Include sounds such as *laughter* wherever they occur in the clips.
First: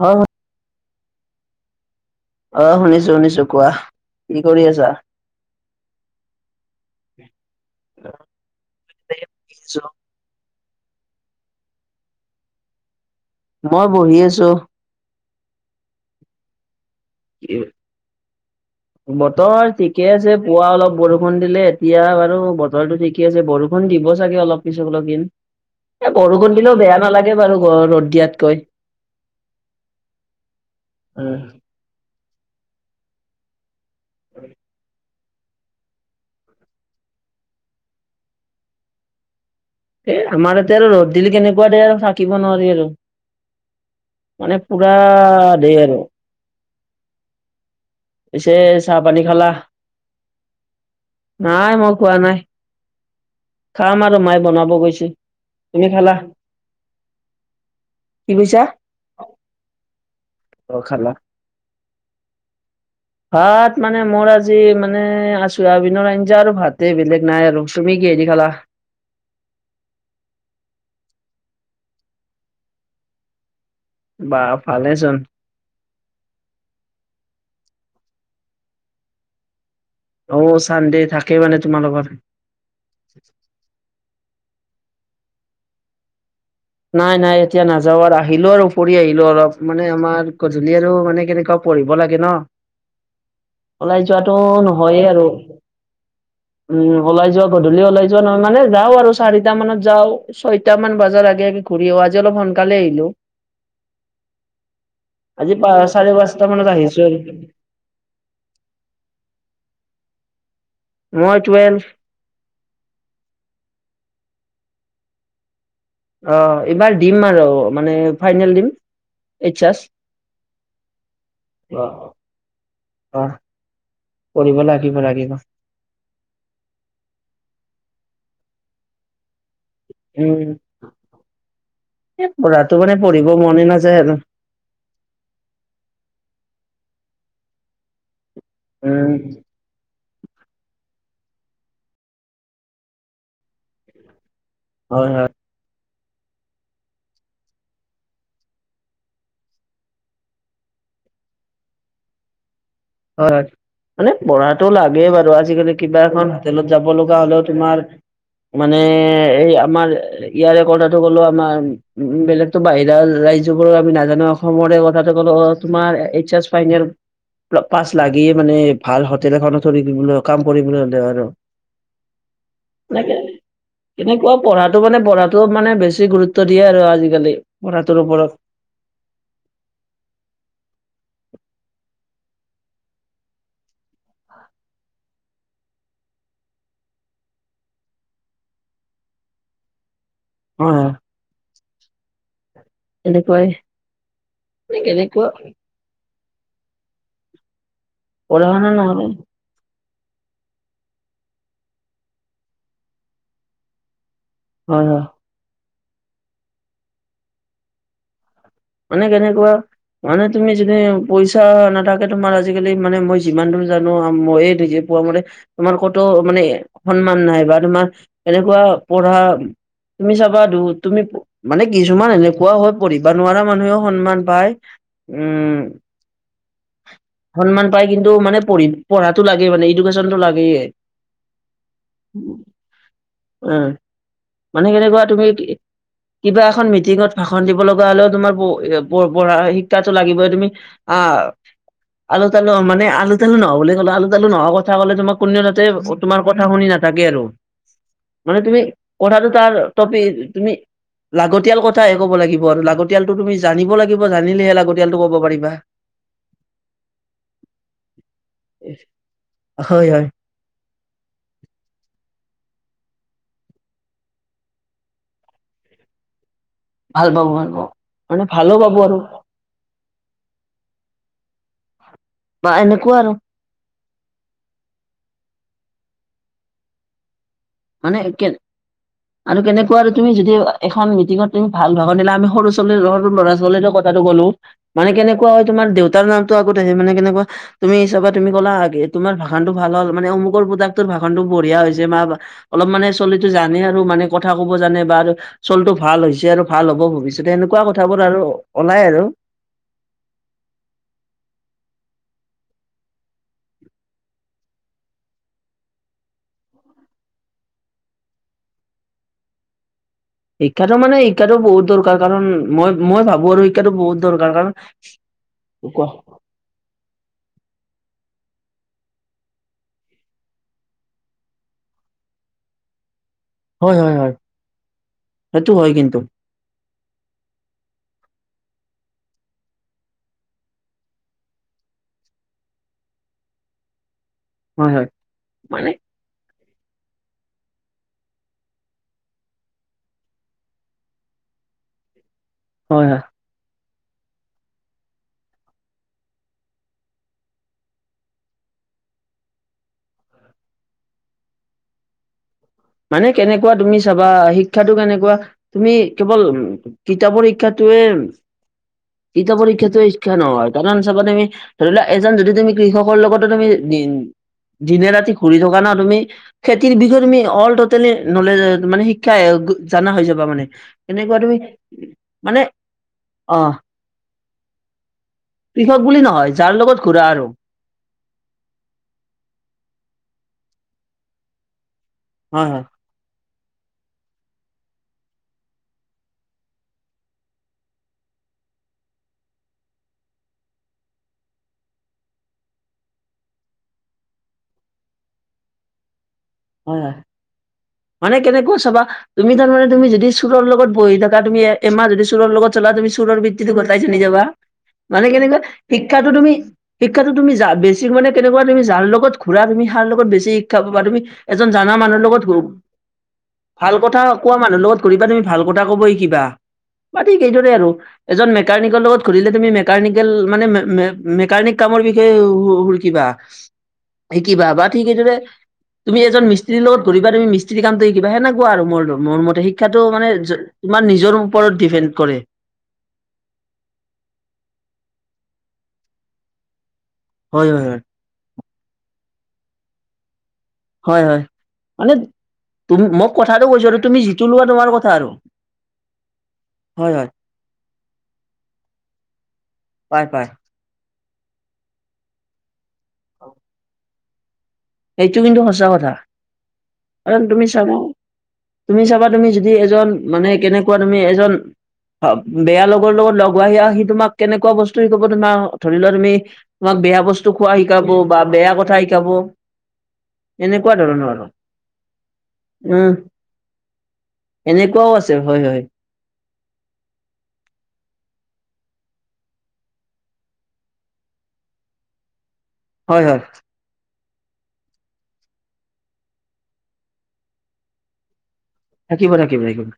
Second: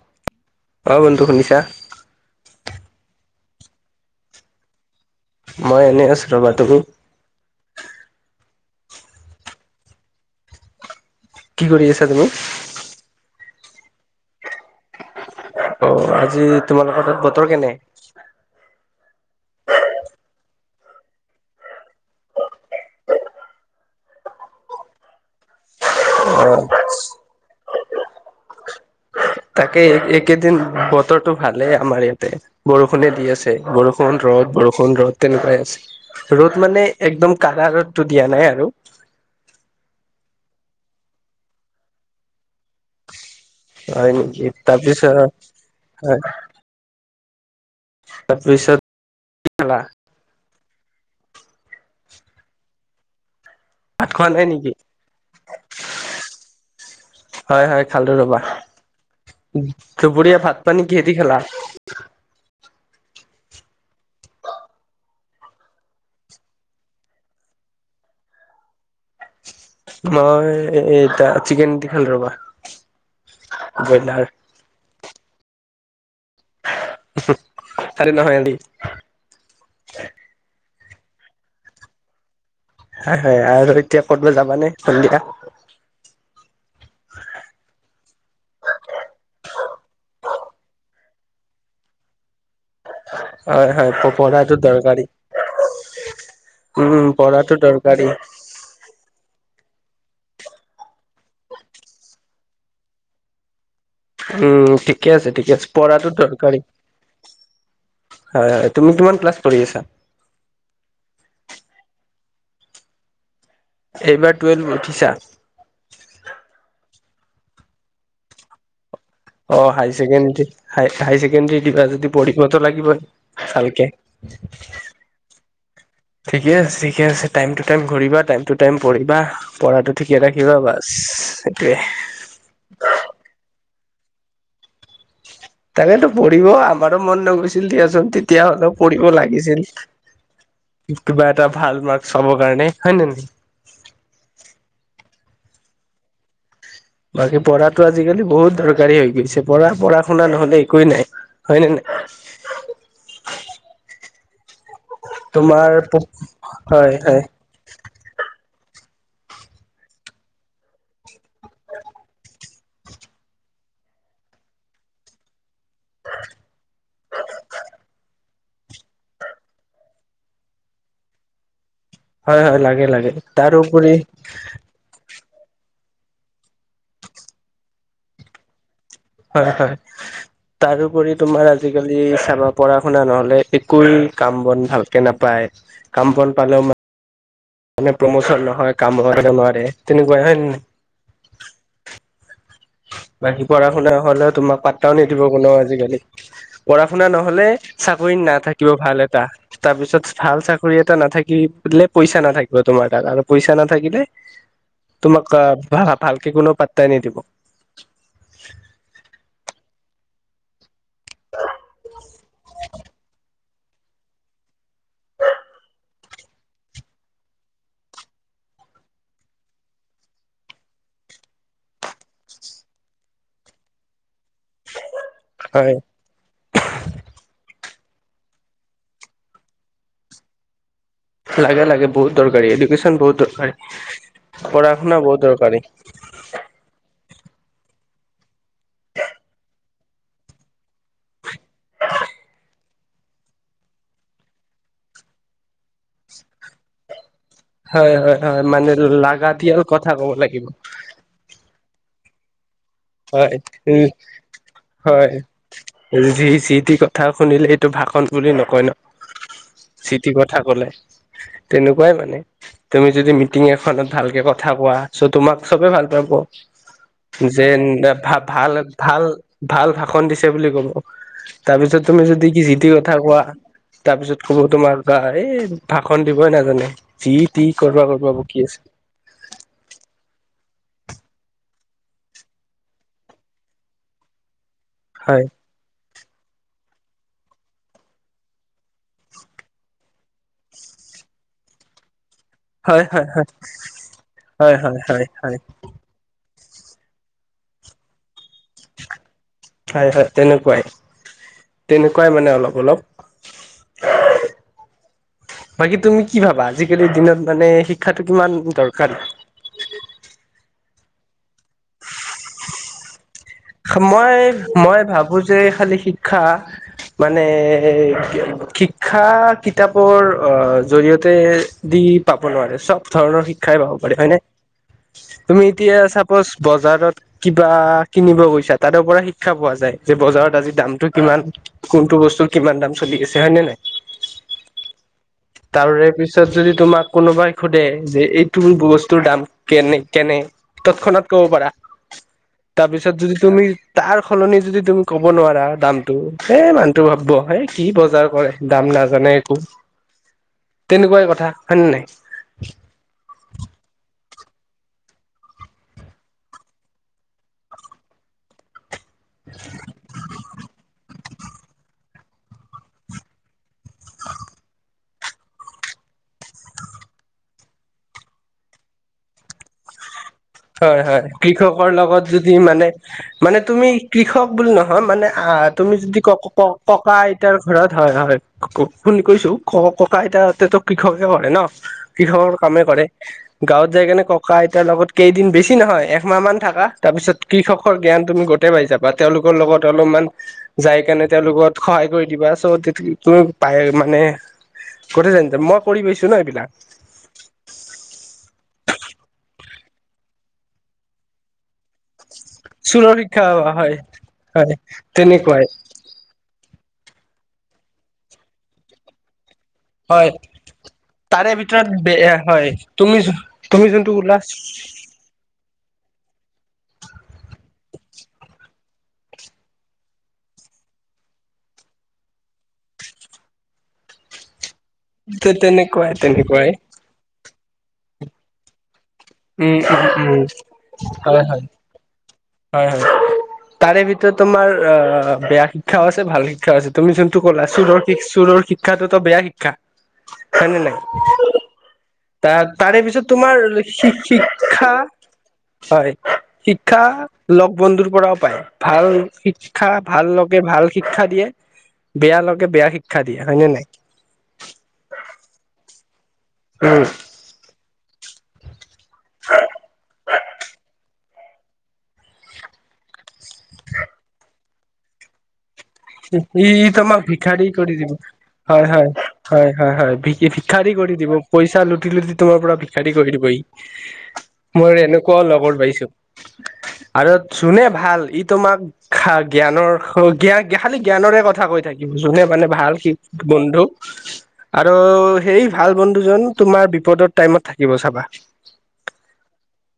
হয়, হয়। অ' বন্ধু শুনিছা? অ' শুনিছোঁ, শুনিছোঁ কোৱা কি কৰি আছা? মই এনেই আছো ৰ'বা তুমি? কি কৰি আছা তুমি? মই বহি আছোঁ। অ' আজি তোমালোকৰ তাত বতৰ কেনে? বতৰ ঠিকে আছে পুৱা অলপ বৰষুণ দিলে এতিয়া বাৰু বতৰটো ঠিক ঠিকে আছে, বৰষুণ দিব চাগে অলপ পিছত অলপ দিন। এ, অ বৰষুণ দিলেওঁ বেয়া নালাগে বাৰু *unintelligible* ৰ'দ দিয়াতকৈ। তাকে এইকেইদিন বতৰটো ভালেই আমাৰ ইয়াতে, বৰষুণে দি আছে বৰষ বৰষুণ ৰ'দ, বৰষুণ ৰ'দ তেনেকুৱাই আছে ৰ'দ মানে, একদম কাঢ়া ৰ'দটো দিয়া নাই আৰু। এ, আমাৰ ইয়াতে আৰু ৰ'দ দিলি কেনেকুৱা দে আৰু থাকিব নোৱাৰি আৰু। হয় নেকি মানে পুৰা তাৰপিছত দেই আৰু। হয় পিছে, তাৰপিছত চাহ-পানী খালা নাই মই খোৱা নাই। খাম ভাত আৰু, খোৱা মায়ে নাই নেকি বনাব গৈছে। তুমি খালা? হয়, হয় খালো কি ৰ'বা কৈছা? দুপৰীয়া ভাত পানী অ' কিহেদি খালা? *inaudible* ভাত মানে মোৰ আজি মানে, আ চয়াবিনৰ আঞ্জা আৰু ভাতে বেলেগ নাই আৰু তুমি কিহে দি খালা? মই এ, এতিয়া চিকেন দি খালোঁ ৰ'বা। ব্ৰইলাৰ বা ভালেচোন। আৰে নহয় *unintelligible* অ' চানডে থাকেই মানে তোমালোকৰ। হয়, হয়, আৰু এতিয়া ক'তবা যাবা নে সন্ধিয়া? নাই, নাই এতিয়া নাযাওঁ আৰ আহিলোঁ আৰু ফুৰি আহিলোঁ অলপ মানে আমাৰ গধূলি আৰু মানে কেনেকুৱা পঢ়িব লাগে ন, হয় হয় ওলাই যোৱাটো পঢ়াটো দৰকাৰী। নহয়ে আৰু। উম, ওলাই যোৱা পঢ়াটো গধূলি দৰকাৰী ওলাই যোৱা নহয়, মানে যাওঁ আৰু চাৰিটা মানত যাওঁ, ছয়টা মান বজাৰ আগে, আগে ঘূৰি আহোঁ। আজি অলপ সোনকালে আহিলোঁ। উম, ঠিকে আছে, ঠিকে আজি আছে পা পঢ়াটো চাৰে পাঁচটা দৰকাৰী। মানত আহিছো আৰু হয়, হয়, তুমি কিমান ক্লাছ পঢ়ি আছা? মই টুৱেলফ। এইবাৰ টোৱেলভ উঠিছা? অ, এইবাৰ দিম আৰ মানে, ফাইনেল দিম। এইচ অ' S high secondary high high secondary অ দিবা যদি পঢ়িবতোঁ লাগিবই। ভালকে। পঢ়িব লাগিব, লাগিব। ঠিকে আছে, ঠিকে আছে। টাইম টু টাইম ঘূৰিবা, টাইম টু টাইম পঢ়িবা, পঢ়াটো ঠিকে উম ৰাখিবা বাছ সেইটোৱে। এ, পঢ়াটো মানে, পঢ়িব মনে নাযায় আৰু। তাকেতো পঢ়িব আমাৰো মন নগৈছিল দিয়াচোন, তেতিয়া হ'লেওঁ পঢ়িব উম লাগিছিল। কিবা এটা ভাল মাৰ্কচ পাব কাৰণে, হয় নে নহয়? হয়, হয়। বাকী পঢ়াটো আজিকালি বহুত দৰকাৰী হৈ গৈছে। পঢ়া-পঢ়া-শুনা নহ'লে একোৱেই নাই। হয় নে নাই? হয় হয় মানে পঢ়াটো লাগেই বাৰু তোমাৰ আজিকালি কিবা এখন হোটেলত যাব হয় লগা হয় হ'লোত তোমাৰ মানে এই আমাৰ ইয়াৰে কথাটো ক'লো আমাৰ উ বেলেগতো বাহিৰা ৰাজ্যবোৰ আমি নাজানো অসমৰে কথাটো ক'লো তোমাৰ এইচ এচ ফাইনেল প্ল পাছ লাগেই মানে ভাল হোটেল এখন থৰি দিবলৈও কাম কৰিবলৈ হ'লে আৰু। হয় হয় লাগে লাগে, তাৰোপৰি টো মানে বঢ়াটো মানে বেছি গুৰুত্ব দিয়ে আৰু আজিকালি পঢ়াটোৰ ওপৰত। হয় হয়। তাৰোপৰি তোমাৰ আজিকালি চাবা পঢ়া-শুনা নহলে একোৱে কাম বন ভাল কে নাপায় কাম বন পালেও মা মানে প্ৰমোচন নহয় কাম *unintelligible* নোৱাৰে তেনেকুৱা হয়ন অ। বাকী তেনেকুৱাই পঢ়া-শুনা নহ'লে তোমাক মানে পাতাও নিদিব কেনেকুৱা কোনো আজিকালি। পঢ়া-শুনা নহ'লে চাকৰি পঢ়া নাথাকিব শুনা ভাল নহলে এটা। তাৰ পিছত ভাল চাকৰি এটা নাথাকিলে পইচা নাথাকিব তোমাৰ তাত আৰু পইচা নাথাকিলে *inaudible* হয় হ। তোমাক কা ভা ভালকে কোনো পাত্তাই নিদিব। মানে কেনেকুৱা মানে তুমি যদি পইচা নাথাকে তোমাৰ আজিকালি মানে মই যিমানটো জানো মইয়ে নিজে পোৱা মতে তোমাৰ ক'তো মানে সন্মান নাই বা তোমাৰ এনেকুৱা পঢ়া তুমি চাবা দো তুমি মানে কিছুমান এনেকুৱা হয় পঢ়িব নোৱাৰা মানুহেও সন্মান পায়, উম হয় সন্মান পাই কিন্তু মানে পঢ়ি পঢ়াটো লাগে মানে ইডুকেশ্যনটো লাগে। লাগে লাগে বহুত দৰকাৰী ইডুকেশ্যন বহুত অ দৰকাৰী মানে কেনেকুৱা পঢ়া-শুনা বহুত তুমি দৰকাৰী। কিবা এখন মিটিঙত ভাষণ দিব লগা হ'লেও তোমাৰ পো এ পঢ় পঢ়া শিক্ষাটো লাগিবই, তুমি আহ আলু তালু মানে আলু তালু নহয় বুলি ক'লে আলু তালু নহয় কথা ক'লে তোমাক কোনেও তাতে অত তোমাৰ কথা শুনি নাথাকে আৰু হয় হয় মানে হয় তুমি কথাটো তাৰ লাগাতিয়াল কথা টপি ক'ব লাগিব তুমি লাগতিয়াল কথাহে ক'ব লাগিব আৰু লাগতিয়া হয় উ হয় ক'ব পাৰিবা। যি যিটি কথা শুনিলেত টো ভাষণ বুলি নকয় ন। হয় যি হয়। টি কথা ক'লে তেনেকুৱাই মানে। তুমি যদি মিটিং এখনত ভালকে কথা কোৱা চ তোমাক চবে ভাল পাব। ভাল পাব, যে ভাল পাব ভা মানে ভাল ভালো পাব আৰু। ভাল ভাল ভাষণ দিছে বুলি ক'ব, তাৰপিছত তুমি যদি কি বা যি টি কথা এনেকুৱা আৰু কোৱা তাৰ পিছত ক'ব তোমাৰ গা এই ভাষণ দিবই নাজানে যি তি ক'ৰবা ক'ৰবা মানে বকি আছে। আৰু কেনেকুৱা আৰু তুমি যদি এখন মিটিঙত তুমি ভাল ভাষন দিলা আমি ছোৱালী সৰু ল'ৰা-ছোৱালী লগত তাটো গ'লো মানে কেনেকুৱা হয় তোমাৰ দেউতাৰ নামটো আগত আহে মানে কেনেকুৱা তুমি হিচাপে তুমি কলা তোমাৰ ভাষনটো ভাল হ'ল মানে অমুকৰ পুতেক ভাষনটো বঢ়িয়া হৈছে বা অলপ হয় মানে হয় ছোৱালীটো জানে আৰু মানে কথা ক'ব হয় হয় জানে বা হয় আৰু হয় হয় ছোৱালীটো ভাল হৈছে আৰু ভাল হ'ব ভৱিষ্যতে এনেকুৱা কথাবোৰ আৰু ওলাই আৰু। হয় হয় তেনেকুৱাই, তেনেকুৱাই মানে অলপ অলপ। *inaudible* বাকী তুমি কি ভাবা? আজিকালিৰ দিনত মানে শিক্ষাটো কিমান দৰকাৰ? শিক্ষাটো মানে শিক্ষাটো বহুত দৰকাৰ কাৰণ মই মই ভাবো আৰু শিক্ষাটো বহুত মই দৰকাৰ কাৰণ মই ভাবো যে খালি শিক্ষা মানে শিক্ষা কিতাপৰ আহ জৰিয়তে দি পাব নোৱাৰে। চব ধৰণৰ শিক্ষা খাই পাব হয় পাৰি হয় হয় হয়নে? তুমি সেইটো হয় এতিয়া কিন্তু চাপ'জ বজাৰত কিবা কিনিব গৈছা তাৰ পৰা শিক্ষা পোৱা যায়, যে বজাৰত আজি দামটো কিমান কোনটো বস্তু কিমান দাম চলি আছে হয় নে নাই? হয় হয় মানে তাৰে পিছ তাৰ পিছত যদি তোমাক কোনোবাই সোধে যে এইটো বস্তুৰ দাম কেনে কেনে তৎক্ষণাত ক'ব পাৰা। হয় হয় তাৰপিছত যদি তুমি তাৰ সলনি যদি তুমি ক'ব নোৱাৰা দামটো, হে‌ মানুহটো ভাবিব হে কি বজাৰ কৰে। দাম নাজানে একো। তেনেকুৱাই কথা হয় নে নে নাই? মানে কেনেকুৱা তুমি চাবা, শিক্ষাটো কেনেকুৱা তুমি কেৱল উ কিতাপৰ শিক্ষাটোৱে কিতাপৰ শিক্ষা নহয় কাৰণ চাবা তুমি ধৰি লোৱা এজন যদি তুমি কৃষকৰ লগতো তুমি দিনে ৰাতি ঘূৰি থকা ন তুমি খেতিৰ বিষয়ে তুমি অল *unintelligible* নলেচ মানে শিক্ষা জনা হৈ যাব হয় হয় কৃষকৰ লগত যদি মানে, মানে অ তুমি কৃষক বুলি নহয় মানে আ তুমি কৃষক যদি বুলি নহয় যাৰ লগত ক-ক-ককা ঘূৰা আৰু আইতাৰ ঘৰত হয় হয় শু-শুনি কৈছো ক-ককা আইতাহতে কৃষকে কৰে ন। কৃষকৰ হয় কামে হয় কৰে। গাঁৱত যাই কেনে ককা আইতাৰ লগত কেইদিন বেছি নহয় একমাহ মান থাকা, তাৰ পিছত কৃষকৰ জ্ঞান তুমি গোটেই পাই যাবা। তেওঁলোকৰ লগত অলপমান যাই কেনে তেওঁলোকত সহায় কৰি দিবা চ তুমি পায় মানে গোটেই *unintelligible* মই কৰি পাইছো ন এইবিলাক। হয় হয়। মানে কেনেকুৱা চাবা তুমি তাৰমানে তুমি যদি চোৰৰ লগত বহি থাকা তুমি এমাহ যদি চোৰৰ লগত চলা তুমি চোৰৰ শিক্ষা ভিত্তিতো হয় গোটাই জানি যাবা, হয় মানে কেনেকুৱা তেনেকুৱাই শিক্ষাতো তুমি, শিক্ষাতো তুমি যা বেছিক মানে কেনেকুৱা তুমি যাৰ লগত ঘুৰা তুমি তাৰ লগত হয় বেছি শিক্ষা পাবা তুমি তাৰে এজন ভিতৰত জানা মানুহৰ বেয়া লগত *unintelligible* হয় তুমি তুমি ভাল যোনটো কথা ওলা কোৱা মানুহ লগত ঘূৰিবা তুমি ভাল কথা কব শিকিবা বা ঠিক এইদৰে আৰু এজন মেকানিকেল লগত ঘূৰিলে তুমি মেকানিকেল মানে মে-মে-মেকানিক কামৰ বিষয়ে শু-শু-শিকিবা। শিকিবা বা ঠিক সেইদৰে তেনেকুৱাই তুমি এজন তেনেকুৱাই মিস্ত্ৰী লগত ঘুৰিবা তুমি মিস্ত্ৰী কামটো কিবা সেনেকোৱা আৰু মোৰ মোৰ মতে উম শিক্ষাটো উম মানে উম তোমাৰ নিজৰ হয় হয় ওপৰত ডিপেণ্ড কৰে। হয় হয়। তাৰে ভিতৰত তোমাৰ অ বেয়া শিক্ষাও আছে ভাল শিক্ষাও আছে। তুমি যোন কলা হয় হয় চুৰৰ চুৰৰ শিক্ষাটো বেয়া শিক্ষা হয় নে নাই? হয় হয় হয় মানে তা-তাৰে তুম পিছত মই তোমাৰ কথাটো কৈছো আৰু তুমি যিটো লোৱা তোমাৰ শি-শিক্ষা কথা আৰু হয় শিক্ষা হয় হয় লগ বন্ধুৰ পৰাও পায়। ভাল শিক্ষা পায় ভাল পায় লগে ভাল শিক্ষা দিয়ে, বেয়া লগে বেয়া শিক্ষা দিয়ে। হয় নে নাই? সেইটো কিন্তু সঁচা কথা। উম। কাৰণ তুমি চাবা, তুমি চাবা তুমি যদি এজন মানে কেনেকা কোৱা তুমি এজন বেয়া লগৰ লগত লগ হোৱা সেয়া সি তোমাক কেনেকুৱা বস্তু শিকাব তোমাৰ ধৰি লোৱা তুমি, ই ই তোমাক বেয়া বস্তু ভিক্ষাৰী খোৱা কৰি দিব। শিকাব বা বেয়া হয় কথা হয় শিকাব। হয় হয়, হয় ভি ভিক্ষাৰী এনেকুৱা কৰি ধৰণৰ দিব, আৰু পইচা লুটি লুটি তোমাৰ পৰা ভিক্ষাৰী উম কৰি দিব ই। মই আছে এনেকুৱাও হয় লগৰ হয় পাইছো। আৰু যোনে ভাল সি তোমাক খা জ্ঞানৰ স জ্ঞান খালি জ্ঞানৰে কথা কৈ থাকিব যোনে মানে ভাল সি হয় হয় বন্ধু। আৰু সেই ভাল বন্ধুজন তোমাৰ বিপদৰ টাইমত থাকিব চাবা। থাকিব থাকিব একেবাৰে।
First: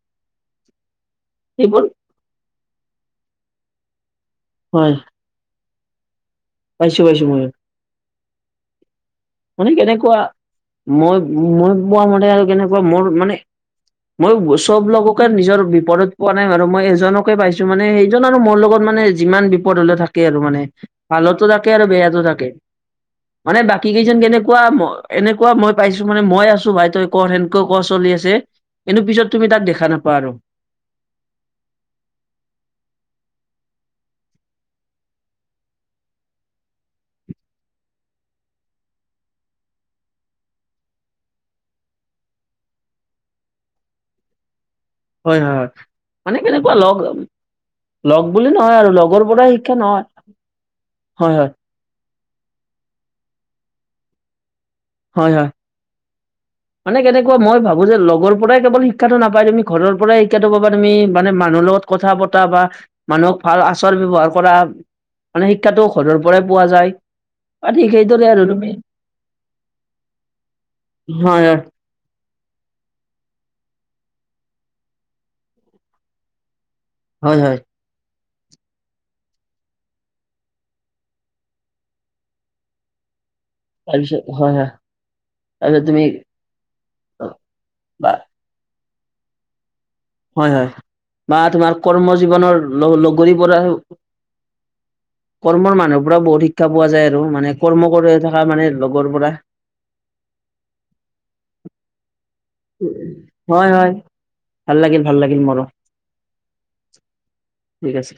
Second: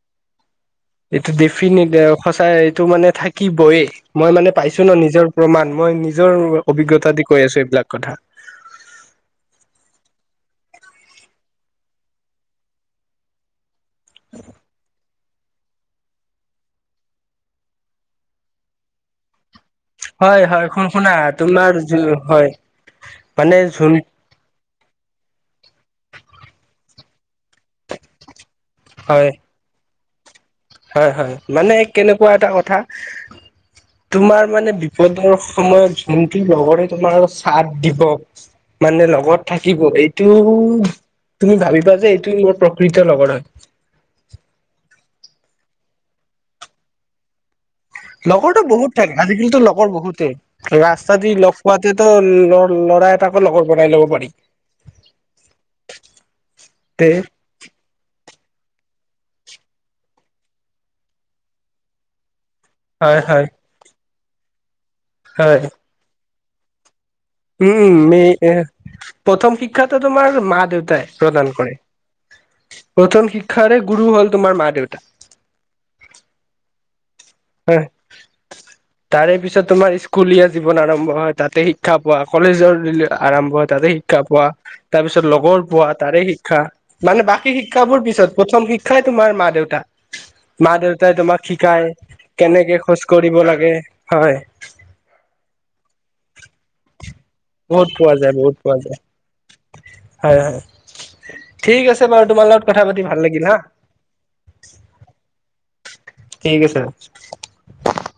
এইটো ডেফিনিট সঁচাই এইটো মানে থাকিবই। মই মানে পাইছো ন হয় নিজৰ প্ৰমাণ মই নিজৰ পাইছো, অভিজ্ঞতা দি পাইছো কৈ মইয়ো। আছো এইবিলাক *unintelligible* মানে কেনেকুৱা মই মই পোৱা মতে আৰু কেনেকুৱা মোৰ মানে মই চব লগক নিজৰ বিপদত পোৱা নাই বাৰু, মই এজনকে পাইছো মানে সেইজন আৰু মোৰ লগত মানে যিমান বিপ পদ হ'লেও থাকে আৰু হয় মানে। হয় শুন শুনা ভালতো থাকে তোমাৰ আৰু বেয়াতো হয় থাকে। মানে বাকী কেইজন কেনেকুৱা এনেকুৱা মই পাইছো মানে মই আছো ভাই তই কৰ, সেনকে কোৱা চলি আছে। কিন্তু পিছত হয় তুমি তাক দেখা নাপ পা আৰু। হয়, হয়। মানে কেনেকুৱা এটা কথা তোমাৰ মানে বিপদৰ সময়ত যোনটোৰ লগৰে তোমাৰ চাথ দিব। মানে লগত থাকিব। এইটো তুমি ভাবিবা যে এইটো মোৰ প্ৰকৃত লগৰ হয়। হয়, হয়, মানে তেনেকুৱা লগ লগ বুলি লগৰটো নহয় আৰু বহুত থাকে, লগৰ পৰাই আজিকালিতো শিক্ষা লগৰ নহয় বহুতেই ৰাস্তা হয় দি হয় লগ- পোৱাটেতো ল ল'ৰা এটাকো লগৰ বনাই ল'ব পাৰি। হয়, হয়। মানে তে কেনেকুৱা মই ভাবো যে লগৰ পৰাই কেৱল শিক্ষাটো নাপায়। তুমি ঘৰৰ পৰাই শিক্ষাটো পাবা তুমি মানে মানুহৰ লগত কথা পতা বা হয় মানুহক হয় ভাল আচাৰ-ব্যৱহাৰ কৰা মানে হয় শিক্ষাটো ঘৰৰ পৰাই পোৱা যায়। আৰু উম, ঠিক উম। মে সেইদৰে আৰু তুমি প্ৰথম শিক্ষাটো তোমাৰ মা দেউতাই হয় প্ৰদান হয় কৰে। প্ৰথম শিক্ষাৰে গুৰু হ'ল তোমাৰ মা দেউতা। হয়, হয়। হয়। তাৰে পিছত তোমাৰ স্কুলীয়া জীৱন আৰম্ভ হয়, তাতে শিক্ষা পোৱা কলেজৰ আৰম্ভ তাৰে শিক্ষা তাৰপিছত পোৱা, হয় হয় তাৰ পিছত লগৰ তাৰপিছত পোৱা তুমি তাৰে শিক্ষা মানে বাকী শিক্ষাবোৰ বা পিছত। প্ৰথম শিক্ষাই তোমাৰ মা দেউতা। হয় হয় মা দেউতাই বা তোমাক তোমাৰ শিকায়। কৰ্ম জীৱনৰ কেনেকে খোজ লগৰী কাঢ়িব পৰা লাগে হয়। কৰ্মৰ মানুহৰ পৰা বহুত শিক্ষা পোৱা যায় আৰু। মানে বহুত কৰ্ম পোৱা কৰি যায় থকা বহুত মানে পোৱা যায় লগৰ পৰা। হয়, হয়। ঠিক আছে বাৰু তোমাৰ লগত কথা পাতি ভাল লাগিল হা'। হয় হয় ভাল লাগিল, ভাল লাগিল মোৰো। ঠিক আছে। ঠিক আছে